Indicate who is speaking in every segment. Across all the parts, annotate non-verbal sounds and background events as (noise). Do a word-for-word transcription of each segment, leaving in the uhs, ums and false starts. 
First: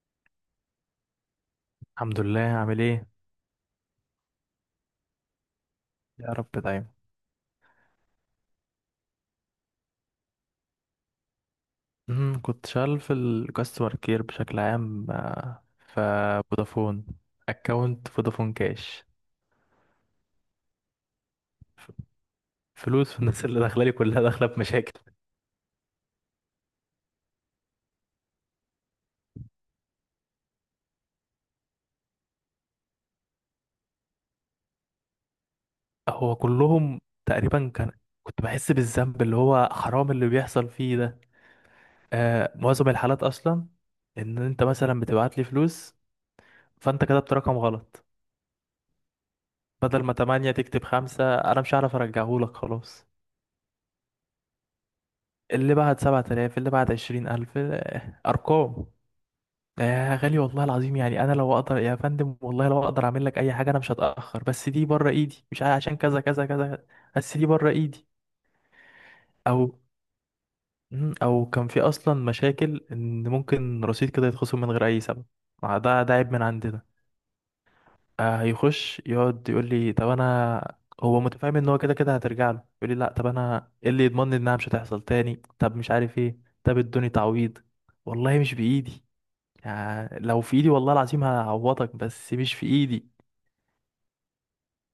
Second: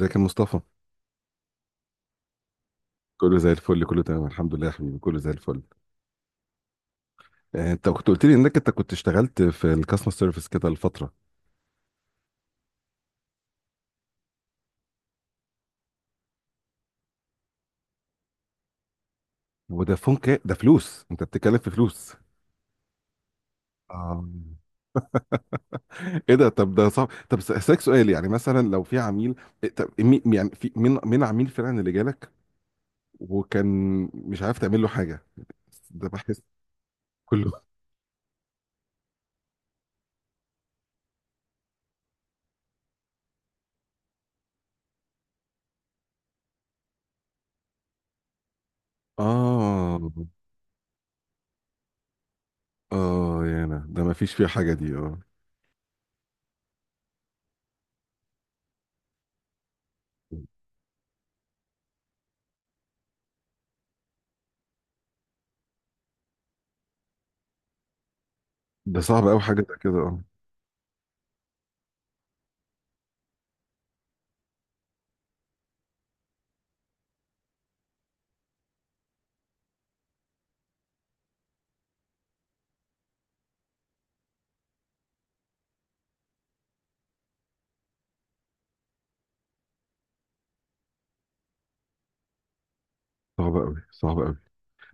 Speaker 1: ازيك يا مصطفى؟
Speaker 2: الحمد لله. عامل ايه؟
Speaker 1: كله زي الفل، كله تمام الحمد لله يا حبيبي، كله زي الفل.
Speaker 2: يا رب دايما.
Speaker 1: آه، انت كنت قلت لي انك انت كنت اشتغلت في الكاستمر سيرفيس كده لفتره.
Speaker 2: امم كنت شغال في الكاستمر كير بشكل عام، آه، في فودافون اكونت فودافون كاش.
Speaker 1: ودافون كا ده فلوس؟ انت بتتكلم في
Speaker 2: ف-
Speaker 1: فلوس؟
Speaker 2: فلوس الناس اللي داخله لي كلها
Speaker 1: آه.
Speaker 2: داخله بمشاكل.
Speaker 1: ايه ده؟ طب ده صعب. طب س- اسالك سؤال، يعني مثلا لو في عميل، إيه؟ طب مي- يعني في من من عميل فعلا اللي جالك، وكان مش عارف تعمل له حاجه، ده
Speaker 2: هو
Speaker 1: بحس.
Speaker 2: كلهم
Speaker 1: كله،
Speaker 2: تقريبا كان كنت بحس بالذنب اللي هو حرام اللي بيحصل فيه ده. آه، معظم الحالات اصلا ان انت مثلا بتبعت لي فلوس فانت كتبت رقم غلط.
Speaker 1: اه.
Speaker 2: بدل ما تمانية تكتب خمسة انا مش هعرف ارجعهولك خلاص.
Speaker 1: اه يا انا ده ما فيش فيه حاجه دي، اه.
Speaker 2: اللي بعد سبعة آلاف اللي بعد عشرين ألف، آه، أرقام. يا غالي، والله العظيم يعني أنا لو أقدر يا فندم، والله لو أقدر أعمل لك أي حاجة أنا مش هتأخر، بس دي بره إيدي مش عشان كذا كذا كذا. بس دي بره إيدي.
Speaker 1: ده صعب قوي، حاجه
Speaker 2: أو
Speaker 1: زي كده، اه.
Speaker 2: مم، أو كان في أصلا مشاكل إن ممكن رصيد كده يتخصم من غير أي سبب. آه، ده ده عيب من عندنا. آه، هيخش يقعد يقول لي طب أنا. هو متفاهم إن هو كده كده هترجع له، يقول لي لأ طب أنا إيه اللي يضمنني إنها مش هتحصل تاني، طب مش عارف إيه، طب ادوني تعويض. والله مش بإيدي، يعني لو في ايدي والله العظيم هعوضك بس مش في ايدي.
Speaker 1: صعب قوي، صعب قوي.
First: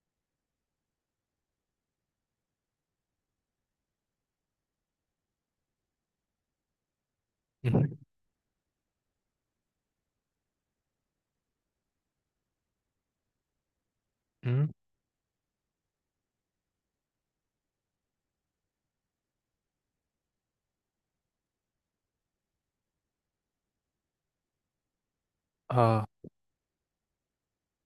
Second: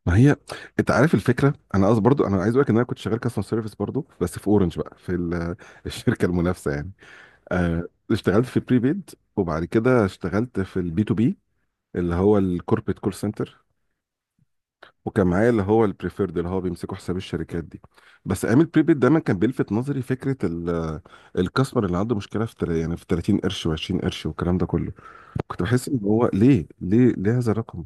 Speaker 1: ما هي، انت عارف الفكره، انا قصدي برضو انا عايز اقول لك ان انا كنت شغال كاستمر سيرفيس برضو، بس في اورنج بقى، في ال- (laughs) الشركه المنافسه يعني.
Speaker 2: (laughs)
Speaker 1: آه
Speaker 2: مم.
Speaker 1: اشتغلت في بريبيد، وبعد كده اشتغلت في البي تو بي اللي هو الكوربريت كول سنتر،
Speaker 2: مم.
Speaker 1: وكان معايا اللي هو البريفيرد اللي هو بيمسكوا حساب الشركات دي. بس ايام البريبيد دايما كان بيلفت نظري فكره ال- (laughs) الكاستمر اللي عنده مشكله في تل- يعني في تلاتين قرش و20 قرش والكلام ده كله. كنت بحس ان
Speaker 2: اه.
Speaker 1: هو ليه ليه ليه هذا الرقم.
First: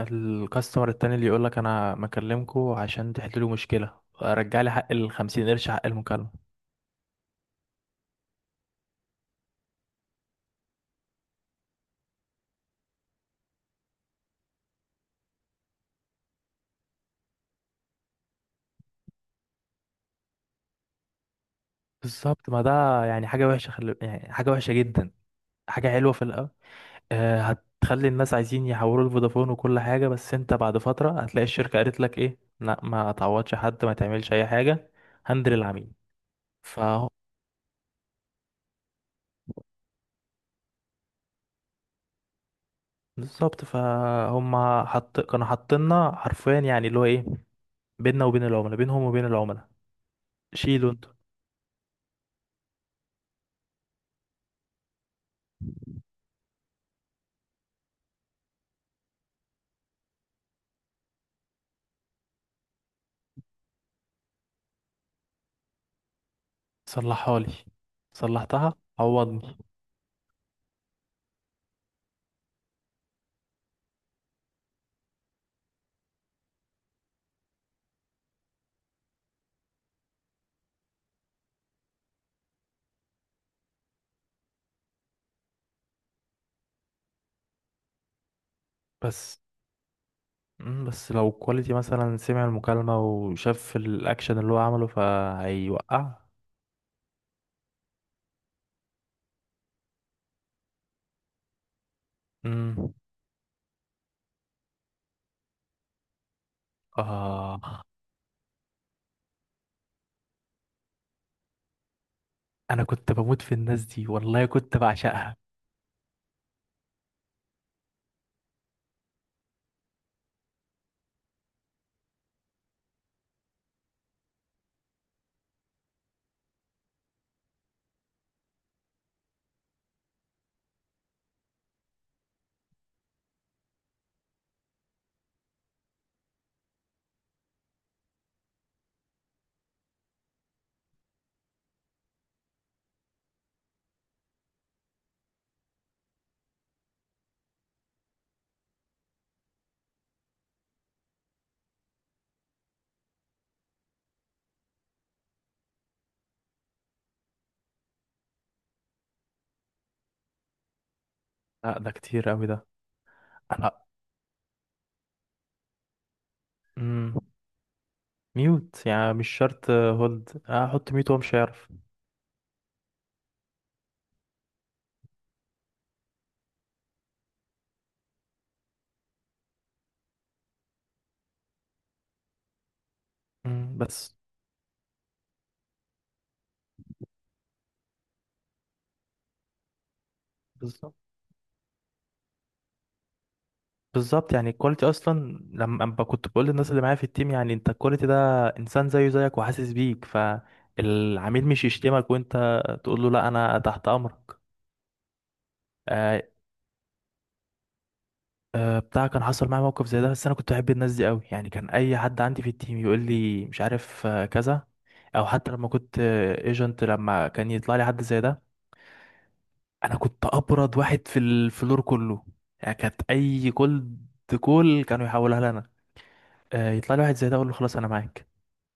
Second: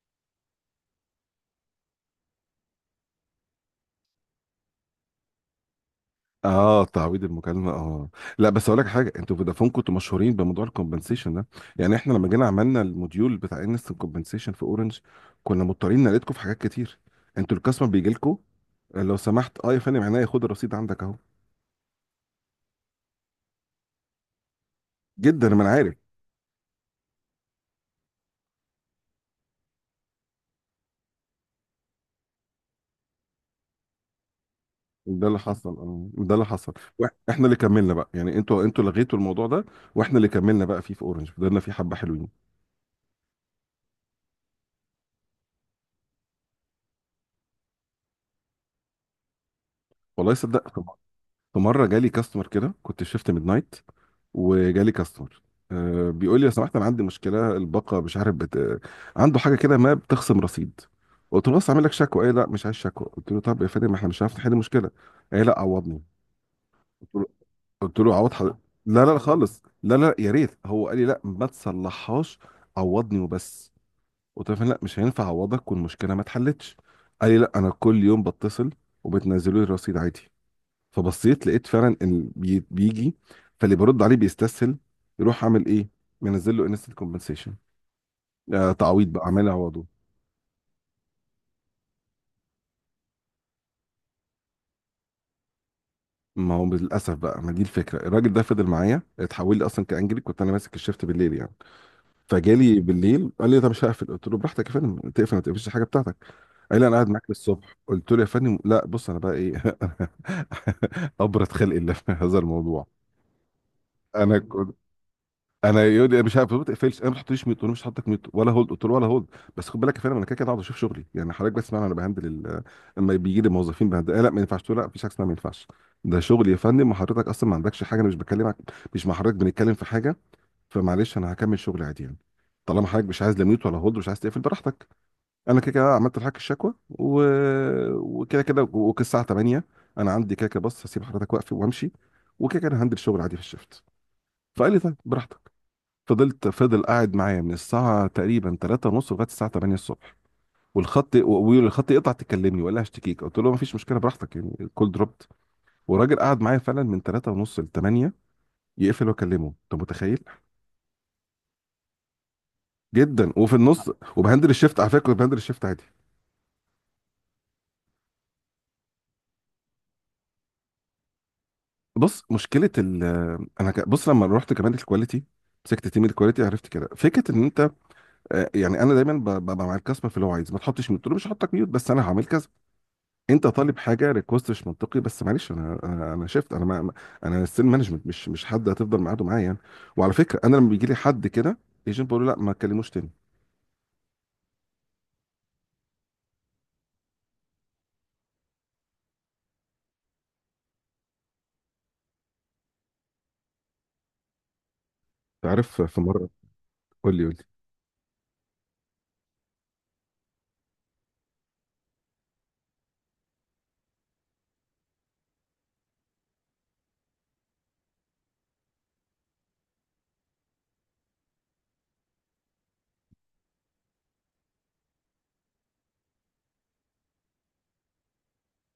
Speaker 2: الكاستمر التاني اللي يقولك انا مكلمكوا عشان تحلوا مشكلة رجع لي حق الخمسين قرش حق المكالمة.
Speaker 1: اه، تعويض المكالمه، اه. لا بس اقول لك حاجه، انتوا فودافون كنتوا مشهورين بموضوع الكومبنسيشن ده. يعني احنا لما جينا عملنا الموديول بتاع انستنت كومبنسيشن في اورنج، كنا مضطرين نقلدكم في حاجات كتير. انتوا الكاستمر بيجي لكم، لو سمحت اه يا فندم عينيا، خد الرصيد عندك اهو.
Speaker 2: بالظبط. ما ده يعني حاجة وحشة خل... يعني حاجة وحشة جدا.
Speaker 1: جدا، ما انا
Speaker 2: حاجة
Speaker 1: عارف.
Speaker 2: حلوة في الأول. آه، هتخلي الناس عايزين يحولوا لفودافون وكل حاجة، بس انت بعد فترة هتلاقي الشركة قالت لك ايه، لا ما تعوضش حد ما تعملش اي حاجة.
Speaker 1: ده اللي
Speaker 2: هندل
Speaker 1: حصل،
Speaker 2: العميل.
Speaker 1: اه ده اللي حصل. وإح- احنا اللي كملنا بقى، يعني انتوا انتوا لغيتوا الموضوع ده، واحنا اللي كملنا بقى فيه في اورنج، فضلنا فيه حبه حلوين.
Speaker 2: بالظبط، فهم حط كانوا حاطيننا حرفيا يعني اللي هو ايه، بيننا وبين العملاء، بينهم وبين العملاء.
Speaker 1: والله صدق.
Speaker 2: شيلوا انتوا.
Speaker 1: في مره جالي كاستمر كده، كنت في شيفت ميد نايت، وجالي كاستمر، أه بيقول لي لو سمحت انا عندي مشكله الباقه مش عارف بت... آه، عنده حاجه كده ما بتخصم رصيد. قلت له بس اعمل لك شكوى. ايه لا، مش عايز شكوى. قلت له طب يا فندم ما احنا مش عارف نحل المشكله. ايه لا، عوضني. قلت له
Speaker 2: صلحها لي.
Speaker 1: قلت له عوض حضرتك.
Speaker 2: صلحتها
Speaker 1: لا لا لا
Speaker 2: عوضني.
Speaker 1: خالص، لا لا، يا ريت، هو قال لي لا ما تصلحهاش، عوضني وبس. قلت له يا فندم لا مش هينفع اعوضك والمشكله ما اتحلتش. قال لي لا انا كل يوم بتصل وبتنزلوا لي الرصيد عادي. فبصيت لقيت فعلا ان بي- بيجي. فاللي برد عليه بيستسهل، يروح عامل ايه، منزل له انستنت كومبنسيشن، آه تعويض بقى،
Speaker 2: بس.
Speaker 1: عامل عوضه.
Speaker 2: مم، بس لو كواليتي مثلا سمع المكالمة وشاف الأكشن اللي هو عمله فهيوقع.
Speaker 1: ما هو للاسف بقى، ما دي الفكره. الراجل ده فضل معايا، اتحول لي اصلا كانجلي، كنت انا ماسك الشيفت بالليل يعني، فجالي
Speaker 2: مم.
Speaker 1: بالليل قال لي طب مش هقفل. قلت له براحتك يا فندم، تقفل ما تقفلش الحاجه بتاعتك. قال لي انا قاعد معاك
Speaker 2: آه.
Speaker 1: للصبح. قلت له يا فندم لا، بص انا بقى ايه، (laughs) ابرد خلق الله في هذا
Speaker 2: أنا
Speaker 1: الموضوع.
Speaker 2: كنت بموت في الناس دي
Speaker 1: انا
Speaker 2: والله
Speaker 1: كنت،
Speaker 2: كنت بعشقها.
Speaker 1: انا يقول لي مش عارف ما تقفلش، انا ما تحطليش ميوت، انا مش هحطك ميوت ولا هولد. قلت له ولا هولد، بس خد بالك يا فندم انا كده كده قاعد اشوف شغلي، يعني حضرتك بس معنا، انا بهندل ال- لما بيجي لي موظفين بهندل، آه لا ما ينفعش تقول لا، مفيش حاجه اسمها ما ينفعش. ده شغلي يا فندم، وحضرتك اصلا ما عندكش حاجه، انا مش بكلمك، مش مع حضرتك بنتكلم في حاجه. فمعلش انا هكمل شغلي عادي يعني، طالما حضرتك مش عايز لا ميوت ولا هولد، مش عايز تقفل، براحتك. انا كده كده عملت لحضرتك الشكوى و... وكده كده وكده الساعه تمانية، انا عندي كده كده، بص هسيب حضرتك واقف وامشي، وكده كده أنا هندل شغل عادي في الشفت. فقال لي طيب براحتك. فضلت فضل قاعد معايا من الساعة تقريبا تلاتة ونص لغاية الساعة تمانية الصبح، والخط والخط يقطع، تكلمني ولا هشتكيك؟ قلت له مفيش مشكلة، براحتك، يعني الكول دروبت. والراجل قعد معايا فعلا من ثلاثة ونص ل تمانية، يقفل واكلمه. انت متخيل؟
Speaker 2: لا ده كتير أوي ده.
Speaker 1: جدا، وفي
Speaker 2: أنا.
Speaker 1: النص وبهندل الشيفت، على فكرة كنت بهندل الشيفت عادي.
Speaker 2: مم. ميوت يعني مش شرط هولد، أحط ميوت وهو مش هيعرف.
Speaker 1: بص مشكلة ال، انا ك- بص لما رحت كمان الكواليتي، مسكت تيم الكواليتي، عرفت كده فكره ان انت، آه، يعني انا دايما ب- ببقى مع الكاستمر في اللي هو عايز، ما تحطش ميوت، قلت له مش هحطك ميوت بس انا هعمل كذا. انت طالب
Speaker 2: مم،
Speaker 1: حاجه
Speaker 2: بس.
Speaker 1: ريكوست مش منطقي، بس معلش انا انا انا شفت انا ما ما- انا السيل مانجمنت، مش مش حد هتفضل معاده معايا يعني. وعلى فكره انا لما بيجي
Speaker 2: بالظبط.
Speaker 1: لي حد كده ايجنت بقول له لا ما تكلموش تاني.
Speaker 2: بالظبط، يعني الكواليتي اصلا لما أما كنت بقول للناس اللي معايا في التيم، يعني انت الكواليتي ده انسان زيه زيك وحاسس بيك، فالعميل مش يشتمك وانت تقول له لا انا تحت امرك.
Speaker 1: تعرف في
Speaker 2: آه
Speaker 1: مره، قول لي، قول لي.
Speaker 2: آه بتاع كان حصل معايا موقف زي ده، بس انا كنت بحب الناس دي قوي. يعني كان اي حد عندي في التيم يقول لي مش عارف، آه، كذا. او حتى لما كنت ايجنت لما كان يطلع لي حد زي ده انا كنت ابرد واحد في الفلور كله. يعني كانت اي كولد كول كانوا يحولها لنا. آه يطلع لي واحد زي ده اقول له خلاص انا معاك،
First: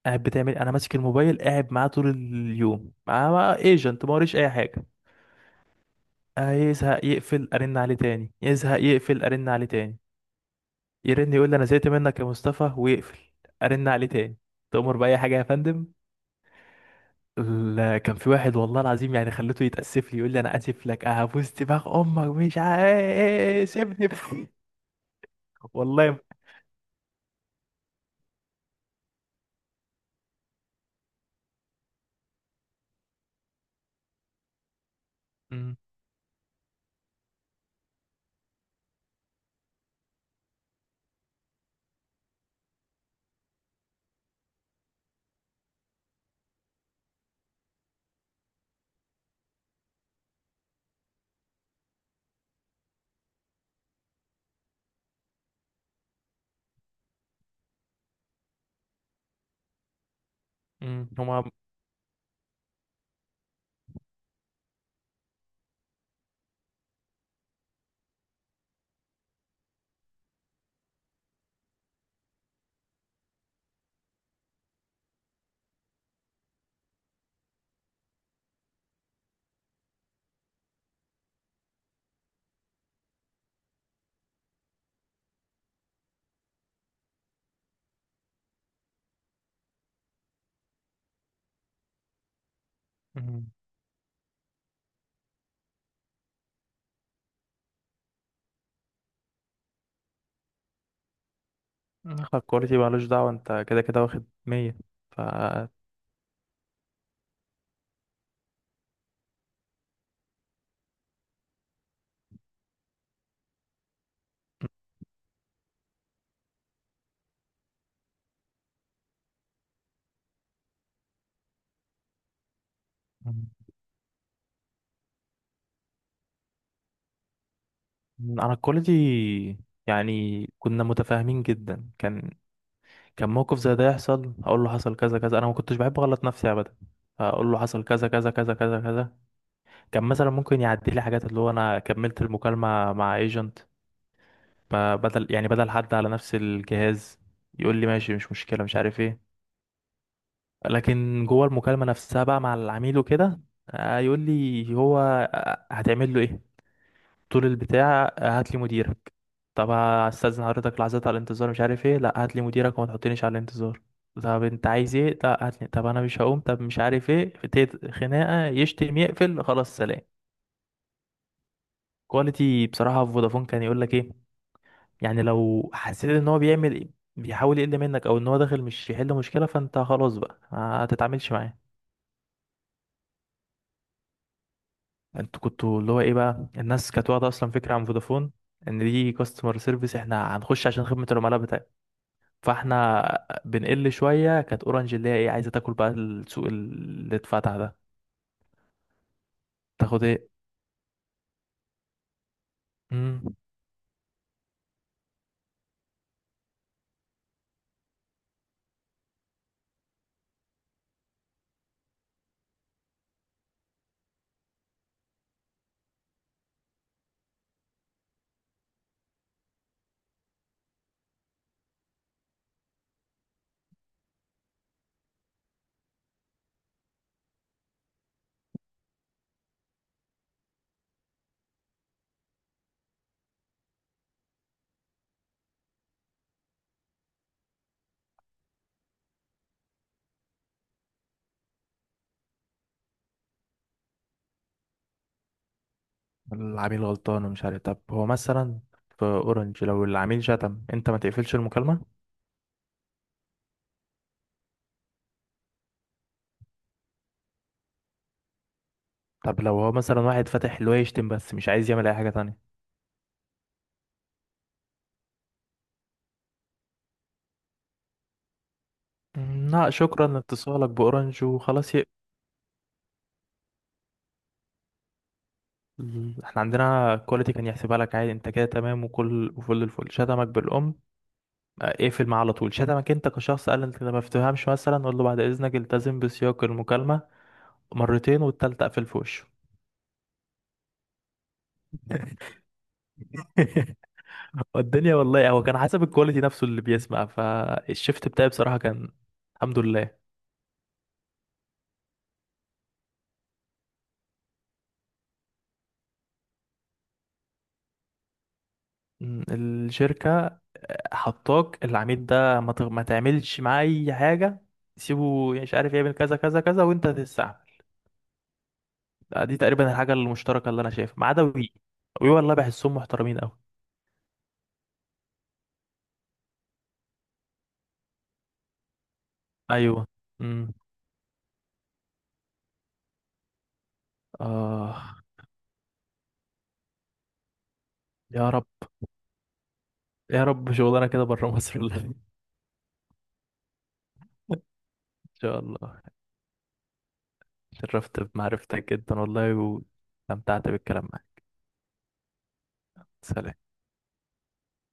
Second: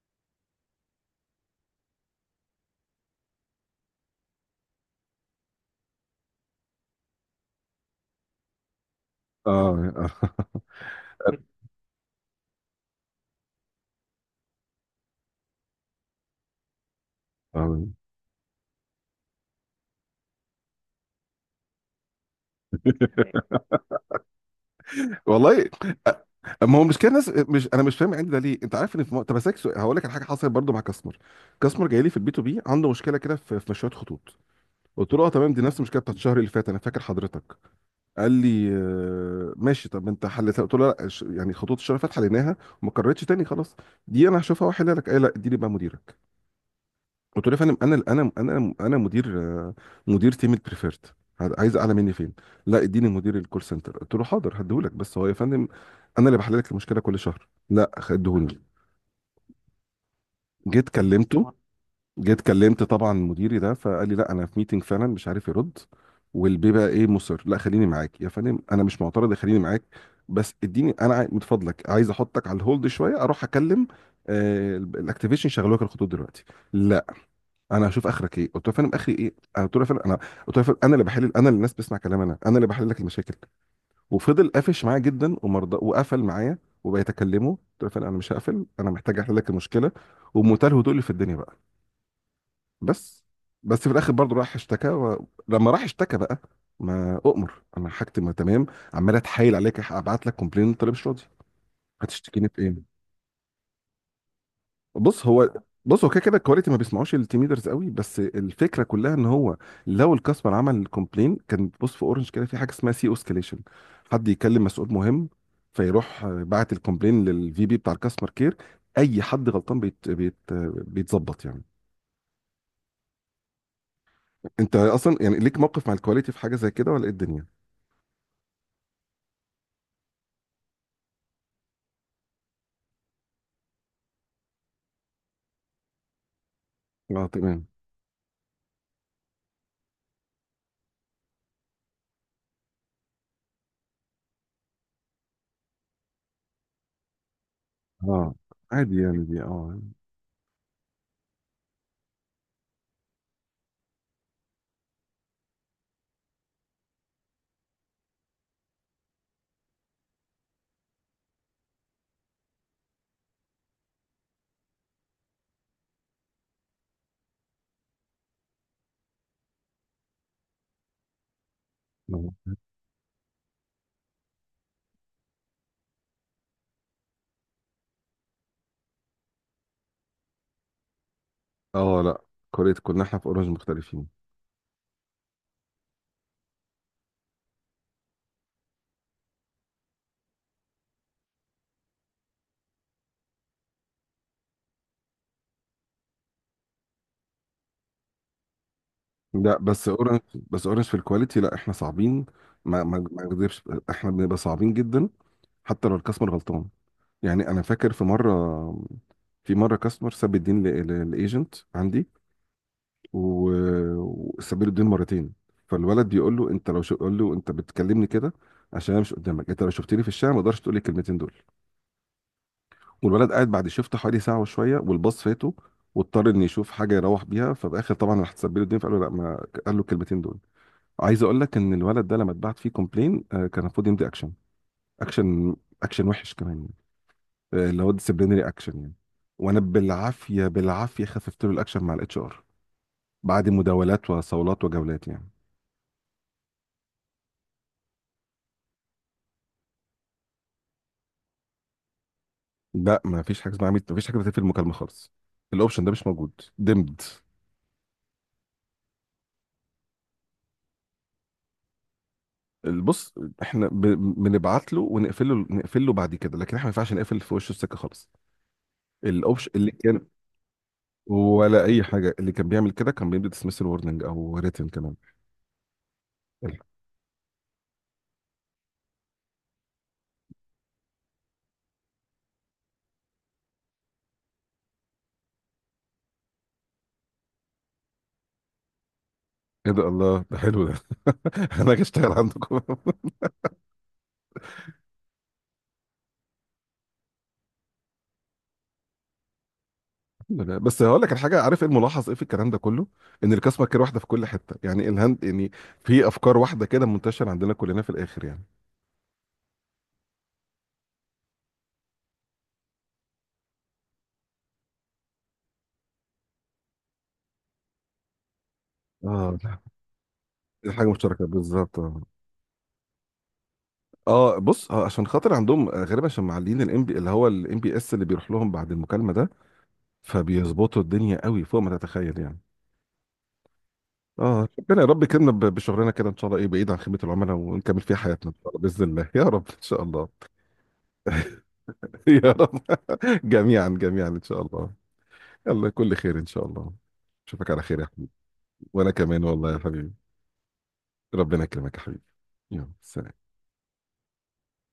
Speaker 2: قاعد بتعمل، انا ماسك الموبايل قاعد معاه طول اليوم معاه ايجنت ما وريش اي حاجه. آه يزهق يقفل ارن عليه تاني، يزهق يقفل ارن عليه
Speaker 1: اه
Speaker 2: تاني،
Speaker 1: (laughs)
Speaker 2: يرن يقول لي انا زهقت منك يا مصطفى ويقفل، ارن عليه تاني، تؤمر باي حاجه يا فندم.
Speaker 1: اه
Speaker 2: لا كان في واحد والله العظيم يعني خليته يتاسف لي يقول لي انا اسف لك هبوس دماغ امك مش عايز سيبني بقى. (laughs)
Speaker 1: والله. أ-
Speaker 2: والله.
Speaker 1: ما هو مش كده الناس، مش انا مش فاهم عندي ده ليه، انت عارف ان في م... طب اسالك سؤال، هقول لك على حاجه حصلت برضو مع كاستمر. كاستمر جاي لي في البي تو بي عنده مشكله كده في في مشويات خطوط. قلت له اه تمام، دي نفس
Speaker 2: امم.
Speaker 1: المشكله بتاعت الشهر اللي فات انا فاكر حضرتك. قال لي آه ماشي، طب انت حلتها؟ قلت له لا، ش- يعني خطوط الشرفات حليناها وما كررتش تاني خلاص، دي انا هشوفها واحلها لك. قال لي لا، دي لي بقى مديرك. قلت له يا فندم انا انا انا انا مدير، آه، مدير تيم البريفيرت، عايز اعلى مني فين؟ لا اديني مدير الكول سنتر. قلت له حاضر هديهولك، بس هو يا فندم انا اللي بحل لك المشكله كل شهر. لا خدهوني. جيت
Speaker 2: امم هما.
Speaker 1: كلمته جيت كلمت طبعا مديري ده، فقال لي لا انا في ميتنج فعلا مش عارف يرد. والبيه بقى ايه، مصر، لا خليني معاك يا فندم انا مش معترض، خليني معاك. بس اديني انا عاي- من فضلك عايز احطك على الهولد شويه اروح اكلم آه ال- الاكتيفيشن يشغلوا لك الخطوط دلوقتي. لا، انا هشوف اخرك ايه. قلت له يا فندم اخري ايه أنا قلت له يا فندم انا، قلت له يا فندم انا اللي بحل، انا اللي الناس بتسمع كلام، انا انا اللي بحل لك المشاكل. وفضل قافش معايا جدا، ومرضى، وقفل معايا. وبقيت اكلمه، قلت له يا فندم انا مش هقفل، انا محتاج احل لك المشكله، وبمنتهى الهدوء اللي في الدنيا بقى. بس،
Speaker 2: امم
Speaker 1: بس في الاخر برضه راح اشتكى و... لما راح اشتكى بقى، ما اؤمر، انا حاجتي ما تمام. عمال اتحايل عليك ابعت لك كومبلين، انت ليه مش راضي؟ هتشتكيني في
Speaker 2: الكواليتي
Speaker 1: ايه؟
Speaker 2: مالوش دعوه، انت كده كده واخد مية. ف
Speaker 1: بص هو بص هو كده كده الكواليتي ما بيسمعوش التيم ليدرز قوي، بس الفكره كلها ان هو لو الكاستمر عمل كومبلين كان، بص في اورنج كده في حاجه اسمها سي اوسكيليشن، حد يكلم مسؤول مهم، فيروح باعت الكومبلين للفي بي بتاع الكاستمر كير، اي حد غلطان بيت بيت بيتظبط يعني.
Speaker 2: مم.
Speaker 1: انت اصلا يعني ليك موقف مع الكواليتي في حاجه زي كده ولا ايه الدنيا؟
Speaker 2: انا الكواليتي يعني كنا متفاهمين جدا، كان كان موقف زي ده يحصل اقول له حصل كذا كذا، انا ما كنتش بحب اغلط نفسي ابدا.
Speaker 1: اه
Speaker 2: اقول له
Speaker 1: تمام،
Speaker 2: حصل كذا كذا كذا كذا كذا. كان مثلا ممكن يعدي لي حاجات اللي هو انا كملت المكالمه مع ايجنت، بدل يعني بدل حد على نفس الجهاز، يقول لي ماشي مش
Speaker 1: اه
Speaker 2: مشكله مش عارف
Speaker 1: عادي
Speaker 2: ايه.
Speaker 1: يعني، دي اه،
Speaker 2: لكن جوه المكالمه نفسها بقى مع العميل وكده، آه، يقول لي هو آه، هتعمل له ايه، طول البتاع هات لي مديرك. طب هستأذن حضرتك لحظات على الانتظار مش عارف ايه، لا هات لي مديرك وما تحطنيش على الانتظار. طب انت عايز ايه، لا هات لي، طب انا مش هقوم، طب مش عارف ايه، ابتدت خناقه يشتم يقفل خلاص سلام.
Speaker 1: اه،
Speaker 2: كواليتي بصراحه في فودافون كان يقول لك ايه، يعني لو حسيت ان هو بيعمل بيحاول يقل منك او ان هو داخل مش يحل مشكله فانت خلاص بقى ما تتعاملش معاه.
Speaker 1: آه، لا. كوريا كنا احنا في اورنج مختلفين.
Speaker 2: انتوا كنتوا اللي هو ايه بقى، الناس كانت واخده اصلا فكره عن فودافون ان دي كاستمر سيرفيس احنا هنخش عشان خدمه العملاء. فاحنا بنقل شوية، كانت اورنج اللي هي ايه عايزة تاكل بقى السوق اللي اتفتح ده،
Speaker 1: لا بس
Speaker 2: تاخد
Speaker 1: اورنج،
Speaker 2: ايه.
Speaker 1: بس اورنج في الكواليتي، لا احنا صعبين، ما ما ما
Speaker 2: مم.
Speaker 1: اكذبش، احنا بنبقى صعبين جدا حتى لو الكاستمر غلطان. يعني انا فاكر في مره، في مره كاستمر ساب الدين للايجنت عندي، و- وساب له الدين مرتين. فالولد بيقول له انت لو شو قول له، انت بتكلمني كده عشان انا مش قدامك؟ انت لو شفتني في الشارع ما اقدرش تقول لي الكلمتين دول. والولد قاعد بعد شفت حوالي ساعه وشويه والباص فاته، واضطر ان يشوف حاجه يروح بيها، فباخر طبعا راح تسبب له الدنيا فقال له لا، ما قال له الكلمتين دول. عايز اقول لك ان الولد ده لما اتبعت فيه كومبلين، آه، كان المفروض يمضي اكشن، اكشن، اكشن وحش كمان يعني، آه، اللي هو ديسيبلينري اكشن يعني. وانا بالعافيه بالعافيه خففت له الاكشن مع الاتش ار، بعد مداولات وصولات وجولات يعني.
Speaker 2: العميل غلطان ومش عارف، طب هو مثلا في اورنج لو العميل شتم انت ما تقفلش المكالمة.
Speaker 1: لا ما فيش حاجه اسمها عميد، ما فيش حاجه بتقفل المكالمه خالص، الاوبشن ده مش موجود. دمد.
Speaker 2: طب لو هو مثلا واحد فاتح اللي هو يشتم بس مش عايز يعمل اي حاجة تانية.
Speaker 1: بص احنا ب... بنبعت له ونقفله، نقفل له بعد كده، لكن احنا ما ينفعش نقفل في وشه السكه خالص.
Speaker 2: مم،
Speaker 1: الاوبشن
Speaker 2: لا
Speaker 1: اللي كان،
Speaker 2: شكرا لاتصالك باورنج
Speaker 1: ولا
Speaker 2: وخلاص
Speaker 1: اي
Speaker 2: يقفل.
Speaker 1: حاجه، اللي كان بيعمل كده كان بيدي ديسمسل وورنينج او ريتن كمان.
Speaker 2: احنا
Speaker 1: ايه
Speaker 2: عندنا كواليتي كان يحسبها لك عادي انت كده تمام وكل وفل الفل، شتمك بالام. آه، اقفل معاه على طول. شتمك انت كشخص قال انت ما بتفهمش مثلا قول له بعد اذنك التزم بسياق المكالمة، مرتين والتالتة قفل في وشه.
Speaker 1: ده، الله، ده حلو ده. (laughs) انا هاجي اشتغل عندكم (laughs)
Speaker 2: (laughs) والدنيا والله هو كان حسب الكواليتي نفسه اللي بيسمع فالشيفت بتاعي بصراحة، كان الحمد لله.
Speaker 1: لا، بس هقول لك الحاجه، عارف ايه الملاحظ ايه في الكلام ده كله، ان الكاسمه كده واحده في كل حته، يعني الهند يعني، في افكار واحده كده منتشره عندنا كلنا في الاخر يعني.
Speaker 2: م، الشركة آه، حطاك العميل ده ما, تغ... ما تعملش معاه أي حاجة. سيبه مش عارف يعمل كذا كذا كذا وأنت تستعمل. آه، دي
Speaker 1: اه، لا،
Speaker 2: تقريبا الحاجة المشتركة اللي أنا
Speaker 1: دي حاجه
Speaker 2: شايفها ما عدا
Speaker 1: مشتركه
Speaker 2: وي.
Speaker 1: بالظبط.
Speaker 2: وي والله بحسهم محترمين أوي.
Speaker 1: اه بص، آه، عشان خاطر عندهم، آه، غالبا عشان معلين الام بي اللي هو الام بي اس اللي بيروح لهم بعد المكالمه ده،
Speaker 2: أيوه. امم.
Speaker 1: فبيظبطوا الدنيا قوي فوق ما تتخيل يعني. اه،
Speaker 2: آه،
Speaker 1: ربنا يا رب يكرمنا ب- بشغلنا كده ان شاء الله، ايه بعيد عن خدمه العملاء، ونكمل فيها حياتنا
Speaker 2: يا
Speaker 1: ان
Speaker 2: رب.
Speaker 1: شاء الله باذن الله (laughs) يا رب ان شاء الله.
Speaker 2: يا رب شغلانة كده بره مصر والله. (laughs) إن
Speaker 1: (laughs) يا رب. (laughs) جميعا جميعا ان شاء الله.
Speaker 2: شاء
Speaker 1: يلا
Speaker 2: الله.
Speaker 1: كل خير ان شاء الله. اشوفك على خير يا
Speaker 2: شرفت
Speaker 1: حبيبي.
Speaker 2: بمعرفتك
Speaker 1: وانا
Speaker 2: جدا
Speaker 1: كمان
Speaker 2: والله.
Speaker 1: والله يا حبيبي.
Speaker 2: واستمتعت بالكلام معك.
Speaker 1: ربنا يكرمك يا حبيبي. يلا سلام.
Speaker 2: سلام.